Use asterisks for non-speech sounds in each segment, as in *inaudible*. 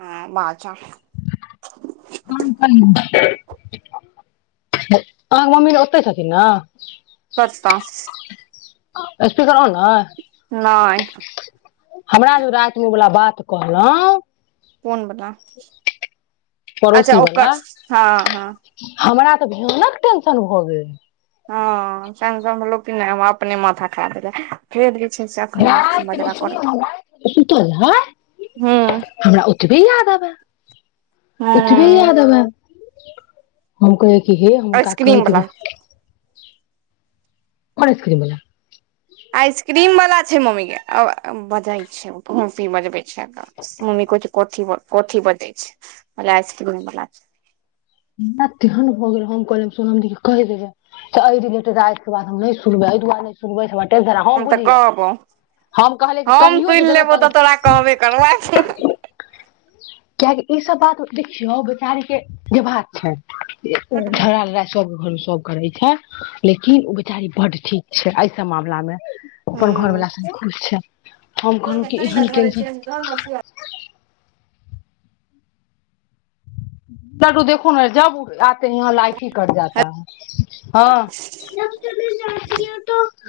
हँ बाचार अहाँके मम्मी ओतहि छथिन ने स् *unintelligible* एसपी करौ ने नहि हमरा जे रातिमे वला बात कहलहुँ फोन बला अच्छा पड़ोसी ओकर वला हँ हँ हमरा तऽ भियानक टेंशन भऽ गेल हँ स लोक अपने माथा खा देेल फेर छै से अखन मुठ मजरा करत सुतल रहै हूँ हमरा ओतबे याद आबै उतबे हूँ याद अवे कोइ कि हे हम का कह ह आइसक्रीम देबै बला कोन आस करी बला *inaudible* आइसक्रीम वाला छै मम्मी के बजा छै मफी बजबे छै मम्मी कोथी बजै छै आइसक्रीम बला हमरा तेहन हम कहल सुन कहि देबै एहि दिन राति के बात हम सुनबे एहि दुआरे सुनबे धरा हँ हम तऽ बुझि गेल कहबौ हम कहलिय कि हम कहियो जे सुनि देबै लेबौ तब तऽ तोरा कहबे करबै कियकि ई सब बात देखियौ बेचारी के जे बात छै धरा लड़ा स घन *inaudible* सब करै छै लेकिन ओ बेचारी बड ठीक छै एहिऐ सब मामला मे अपन हूँ घरवला साथ खुश छै हम कहलहुँ कि एहन टेंशन लड्डू देखो ने जब आते है यहाँ लाइट ही कट जाता है हँ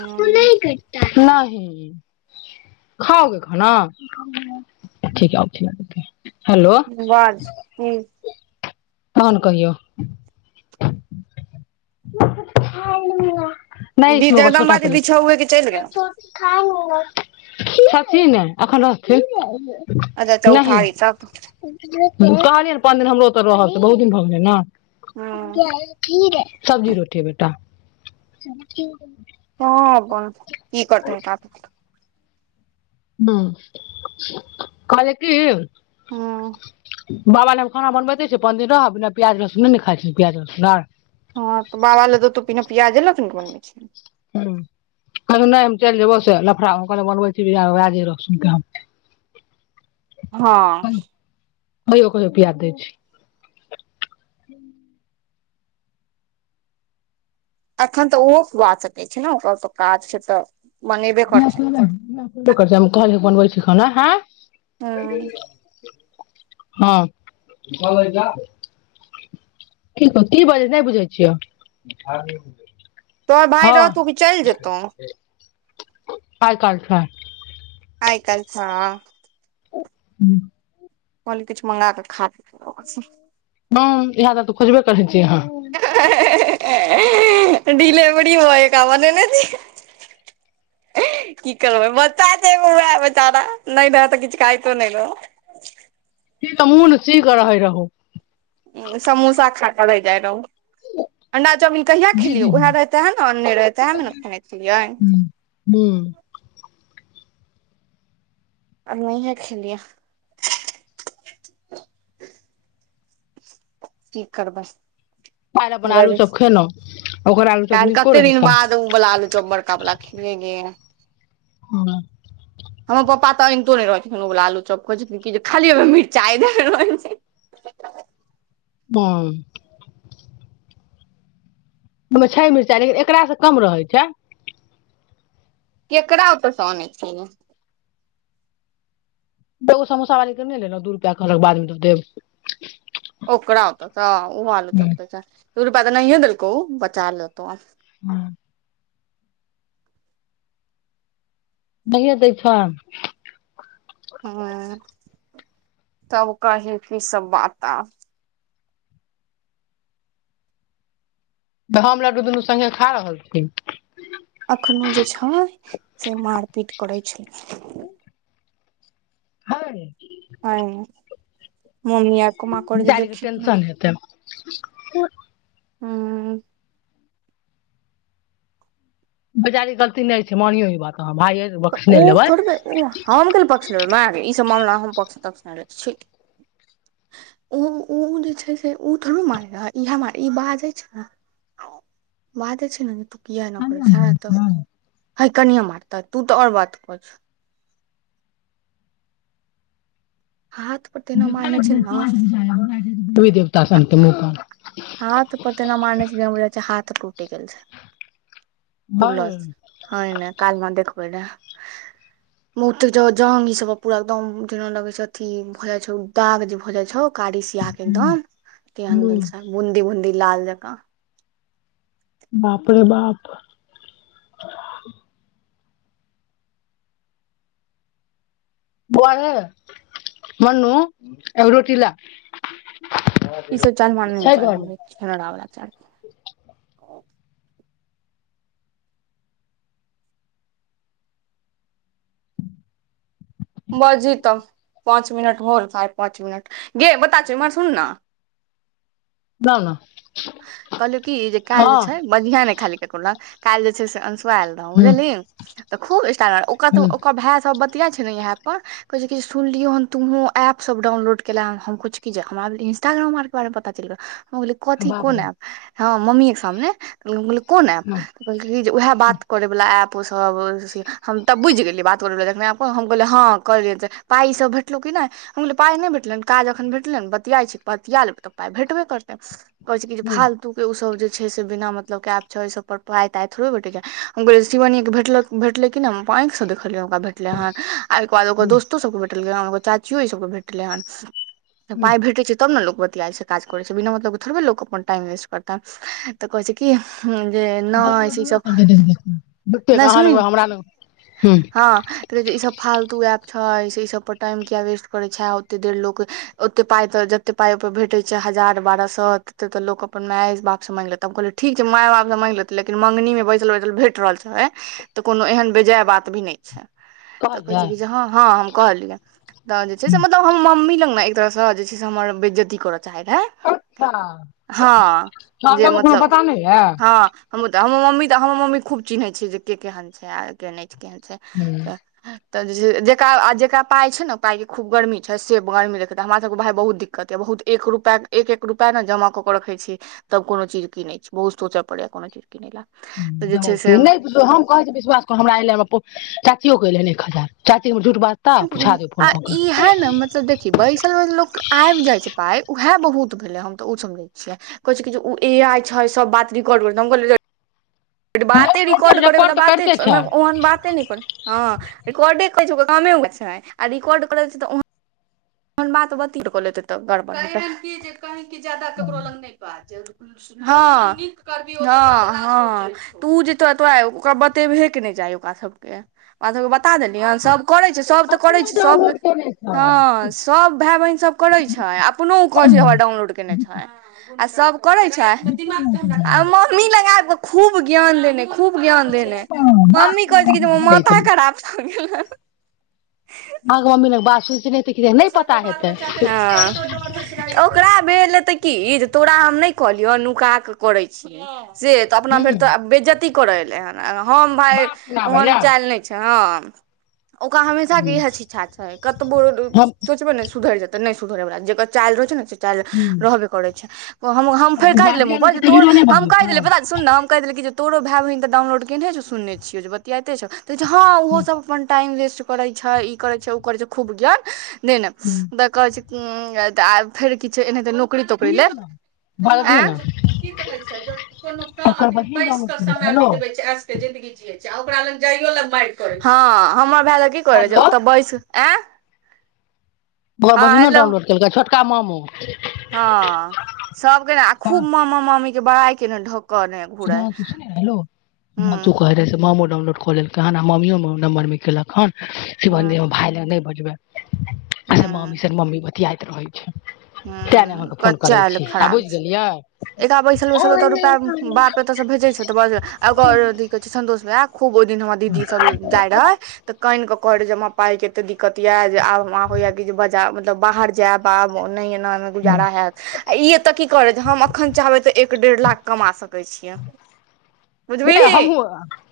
ह नहि *inaudible* खाओगे खाना ठीक है आओ खिलाते हैं बाज हू तहन कहिअ *inaudible* नहि इसमे‌ छोटा जगदम्बा दीदी प्लेट छौए के चलि गेल छथिन ने एखन रहथिन अच्छा नहि चौठारी तक ने पाँच दिन हमरो ओ रहल छै बहुत दिन भऽ ह हँ गेलै ने सब्जी रोटी बेटा हँ बन की करत ह क *inaudible* ह कहलिए कि हँ बाबा ल खाना बनबे छै पन्दिन रह बि प्याज रसु नहि ने खाइ छै प्याज रसुन आर हँ तऽ बाबा लए तऽ तू बिना प्याजे लऽ के ने बनबै छी हँ कहल नहि हम चलि जेयबौ से लफड़ा बनबै छीए सु हँ बइ ओक रप याद दै छै *inaudible* अखन तऽ ओहो खुआ सकै छै ने ओकर तऽ काज छै तऽ बनेबे करतै कहलिए बनबय छियै खाना हँ हँ की बजै नहि बुझै छिय तोहर भाइ रहतो कि चलि जेतहु काल काल आइ काल ह्म *inaudible* कल किछु मगा कऽ खा इह त तऽ खोजबे करै छीयै अहाँ ढीले बड़ी होय काम ने की करबै बच्चा एगो उएह बेचारा नहि ने त किछु खाइतो नहि ने *inaudible* तब ओ नसी कर ह रहो *inaudible* समोसा खा‌ खा क रहय जै रहू अण्डा चामीन कहिया दीदी खेलियौ हँ उएह रहै तेह ने आओर नहि रहैत तेहमे ने खेने छलियै ह्म आब नहिहे खेलिए की करबस काल्हि अपन आलू चप खेलहुँ ओकर आलू चप काल नीको कते रहै दिन काल्हि बाद ओ बला लु चो बड़का बला खिलिए गे हां हमर पापा तऽ अनितो नहि रहैतीन उ बला आलूचप कहै जथिन जे खाली ओहि मिरचाइ देने रहै छै *inaudible* ह *unintelligible* ओहि मे छै मिरचाइ लेकिन एकरा से कम रहै छै केकर औता से तऽ अने छिही एगो समोस वाली के नहि लेलहु दू रुपआ कहलोउ बाद मे दऽ देब ओकरा होत त ओालू चप दऽ छै दू रुपया त न नहिए देलकौ ओ बचा लेतऊ हँ नहि एतै एखन ह तब कही कि सब बात आ तऽ हम लाड्ड दुनू संघे खा रहल छी एखनहु जे छै से मारपीट करै छलै हय ह मम्मी आर को म कर जे देखी केना ह *unintelligible* हँ बजारी गलती नहि छै मानियो ई बात अहाँ भाये तऽ बख्सने ओ लेबै थोड़बे उ हम गेल पक्ष लेब ने तमरा हम पक्छ तक्ष नइ लइए छै ओ ओ जे छै से ओ थोड़ मारै ईहा मारै रहय ई बाजै छै ने बादे छै न जे त कए न करै छै तऽ ह कनए मारता तू तऽ आओर बात कर छ हाथ पर तेना मारने छै ने दी देवता सन के मुँह कान हाथ पर तना मारने छै जेना बुझाई छै हाथ तूट गेल छै फुलल हँ हय ने काल हमरा देखबइ रहा मुँह तु ज जंग ई सब पूरा एकदम जे लगे छै अथी भऽ जाइ छै दाग जे भऽ जाइ छोऊ कारी सिया केदम तहन भेल हूँ बेबुन्दी लाल जकऽ बाप रे बाप बौआ रे मनू एगो रोटी ला ई सब चालि हमारा नहि छै नीक लागै घरमे यै छीनरा वला चालि बाजहि तऽ पाँच मिनट होल साढ़े पाँच मिनट गे पता छौ इम्हर सुन न दाल न कहलहु की जे काल्हि जे छै बजिया ने खाली ककरो लग काल्हि जे छै से अं शु आएल रहौ हुँ बुझलि तऽ खूब स्टाईल मारो उ कहतो हुँ ओकर भाय सब बतियाय छै ने इहै एप पर कहै छै की सुनलियो हन तूंहो एप सब डाउनलोड केेलैं हम कहै छी कि जे हम इंस्टाग्राम आर के बारे में पता चलि गेलो हम कहलिये कथी बाप रे कोन एप हँ मम्मीअ के सामने कहकै हम कहलियै कोन ऐप हुँ कहलक जे उएह बात करै वाला ऐप सब से हम तब बुझि गेलियै बात करे वाला जखने एप कहलक हम कहलिऐ हँ कऽ लेने पाइ ई सब भेटलो कि नहि हम कहलिए पाइ नहि भेटलै काज अखन भेटले हन बतिया छियै बतिया लेबै तऽ पाय भेटबे करते कहे छै कि जे हुँ फालतू के ओ सब जे छै से बिना मतलब क एप छै ऐ सब पर पाय ताय थोरे भेटै छै हम कहलिए शिवानी के भेटले कि नै आंखि सँ देख कहलियै ओकरा भेटले हन आ ओहिके बाद ओकर हुँ दोस्तो सबके भेटलै हन ओकर चाचियो ई सबके भेटलै हेन तऽ हुँ पाय भेटैय छै तब ने लोक बतियाय छै काज कर छै बिना मतलब के थोरबे लोक अपन टाइम वेस्ट करतै तऽ कहै छै कि ह जे दाम नहि से ई लड्डुए सब कहलकै देख देख कऽ झुट्ठे नहि अहाँ सुनही लगबै न हमरा लगबै हुँ हँ तऽ ई सब फालतू एप छै से ई सब पर टाइम किया वेस्ट करै छै ओते देर लोक ओते पाइ तोरा जते पाई ओहिपर भेटैत छै ह हजार बारह सौ ह तऽ एतेक तऽ लोक अपन माय बाप से माँगले त हम कहल ठीक छै माय बाप से मांगते लेकिन मंगनी मे बैठल बैठल भेट रहल छैै तऽ कोनो एहन बेजाय बात भी नहि छै तऽ कहै छै कहलियै कि हँ हँ हम कहलियै तहन जे छै से मतलब हम मम्मी लग न एक तरहसँ जे छै से हमर बेज्जती करऽ चाहै रहै अच्छा हँ जे चाउरमे कोनो मतलब पता नहि यऽ हँ हमहूत हमहू मम्मी तऽ हमर मम्मी खूब चिन्है छै जे के केहन छै आ के नहि छै केहन छै हुँ तऽ जे छै जेकरा जे जेकरा पाय छै ने उ पाय के खू गर्मी छै से गर्मी देखे हमरा सब के भाय बहुत दिक्कत य बहुत एक रूपय एक एक रूपय ने जमा कऽ कऽ रखे छी तब कोनो चीज कीने छी बहुत सोचय पड़े य कोनो चीज किनै लए तऽ जे छै ब से नहि हम कहै छी विश्वास कर हमरा एल हम अपन चा चाचीयो के एलै एक हजार चाची झूठ बाजता पुछा देब आ फोन कऽ ई हए ने मतलब देखि बैसल बैसल लोक क आबि जाइ छै पाइ उएह बहुत भेले हम तऽ सब लै छियै कहे छै ए आई छै सब बात रिकॉर्ड करै छै *inaudible* बाते रिकॉर्ड कऽ करैवाला तऽ बाते करिते छै ओहिमे ओहन बाते नहि कर हॉ रिकॉडे कहै छै कि ओकर कामे उहे छै आ रिकॉर्ड करै छै त ओ तहन बात बतेै तऽ गड़बड़ कहियोन की जे कहि की जे ज्यादा ककरो लग नहि बाज हँ हँ हँ तऽ ओ जेतो तोरा ओकरा बतेबहे के नहि छै चाहि ओकरा सबके ओकरा सबके बत बता देलियै सभ करै छै सब तऽ करै अपने छै सभके डाउनलोड केने हँ छै सब भाय बहिन सब करै छै अपनो ओ कहै छै डाउनलोड केने छै आ सब करै छै आ मम्मी लग आइब क खूब ज्ञान देने खूब ज्ञान देने मम्मी कहैत छै कि जे माथा अहाँके खराब भऽ गेल हन मम्मी लग बात सुन सुनै तऽ किया नहि पता दोसरके बाल हेतै बच्चाके किछ कहितो डर होइत छलै ह ओकरा भेल हते की जे तोरा हम नहि कहलियौ नुका कऽ करय छीयै से तऽ अपना भरि हूँ तऽ तोरा बेजती कि करय एलै हन हम भाय बात सुनाबै ओहन लए चाइल नहि छै ह ओकरा हमेशा के इहे छिछा छै कतबो हम सोचबे न सुधर जेतै नहि जेकर चालि रहै छै ने चालि हूँ रहबे करै छै हम फेर कहि देलियै मुँह गार्जियन के पर तऽ तोर हीरो नहि हम बनै कहि देलै बता छै सुन न हम कहि देलियै जे तोरो भाय बहिन त डाउनलोड केने छै सुनने छियौ जे बतियाते छौ तऽ कहै छै हँ ओहो सब अपन टाइम वेस्ट करै छै ई करै छै उ करै छै खूब ज्ञान देने तऽ कहै छै तऽ फेर किछु एनाहिते नौकरी तोकरी लेब बजे दियो न की कहै छै ज कोनो का अथि बहिन बइस डाउनलोड के केने छै समय हेलो बितबै छै ऐस के जिन्दगी ओक ल लार हँ हमर भाय ल की करै हेलो छै ओतऽ बैस आँ ओकर हँ बहिनो हेलो डाउनलोड केलकै छोटका ममो हँ सबके ने आ खूब मामा मामी के बड़ाइ केने ढक सु सुनू न हेलो हँ हूँ तू कहे रहे से मामो डाउनलोड क लेलकै हन मामीयो नम्बर मे केलक हन हूँ शिवांगि हमर भाय लग नइ बजबे मामी हूँ मम्मी बतियाइत रहे छै तै न हूँ अहाँके फोन करै छी आब बुझि गेलियै एकरा बैसल बैसल ओतऽ रुपआ बाप ओतयसँ भेजै छै तऽ बजल ओकर हमहूँ अथी कहै छै संतोष भइया खूब ओहि दिन हमर दीदी सब जाय रहेै त काइन क कहे रहै हमरा पाइ के त दि दिक्कत य जे आब हमरा होय दीदी बजा मतलब बाहर जायब आब मोन नइ गाम म गुजारा हैत आ ई एतय की करैत हम अप अखन चाहबै तऽ एक डेढ़ लाख कमा सकै छियै बुझलीही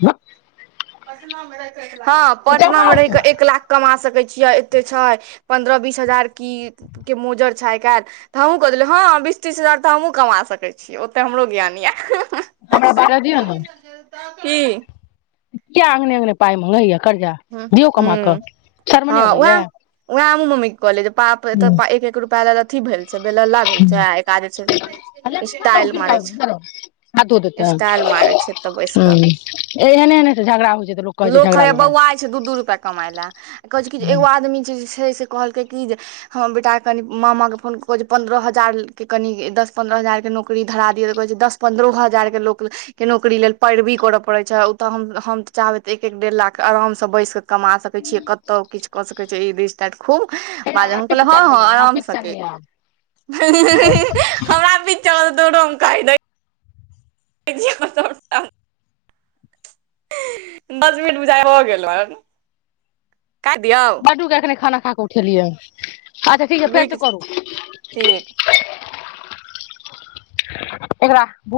*unintelligible* पटनो मे रहिक एक लाख हँ पटना कमाउ मे रहि के एक लाख कमा सकै कया एते छ पन्द्रह बिस हजार कि के मोजर छै आई काल कहे देल्हु हा बीस तीस हजार तऽ हमहुँ कमा सकै छीयै ओतऽ हमरो ज्ञान यऽ हमरा बारा दिअ न की किया अंगने अगने पाइ मगए कर्जा ह दियौ कमा ह कऽ शर्म नइ अबैए कहलिये पाप एक एक रुप अथी भेल छै बेलला भेल छै एका जे छैय जे स्टाइल तू गिर मारै जाएगी छै इधर आउ हाथो देतै स्टाइल मारै छै एतऽ बैस ह कऽ एहने एने छै झगड़ा होइ छै तऽ लोक कहै छै झगड़ा हइया लगा बौआइ दू दू रुपैआ कमाइ लए कहै छै कि जे एगो आदमी जे छै से कहलके कि जे हम बेटा कनि मामा के फोन कज पन्द्रह हजार लेलके कनि गे दस पन्द्रह हजार के नौकरी धरा द दस हजार के लोक के नौकरी लेल पैरवी करऽ परे छै ओत हम त चाहबै त एक ढेढ़ लाख के आराम से बैस के कमा सक छीय कतौ किछु क सक छ छी ई रि स्टारट खूब माज हमरा के हँ पिक्चर हँ नहि आब, आराम पिक्चर सके नहि आब, हमरा बीचार दूरोम कहि दै सभटा दस मिनट बुझाइ भ गेल हन बडूके एखने खाना खा कऽ उठेलियै अच्छा ठीक छै रुकि फेरसँ करू ठीक एकरा भु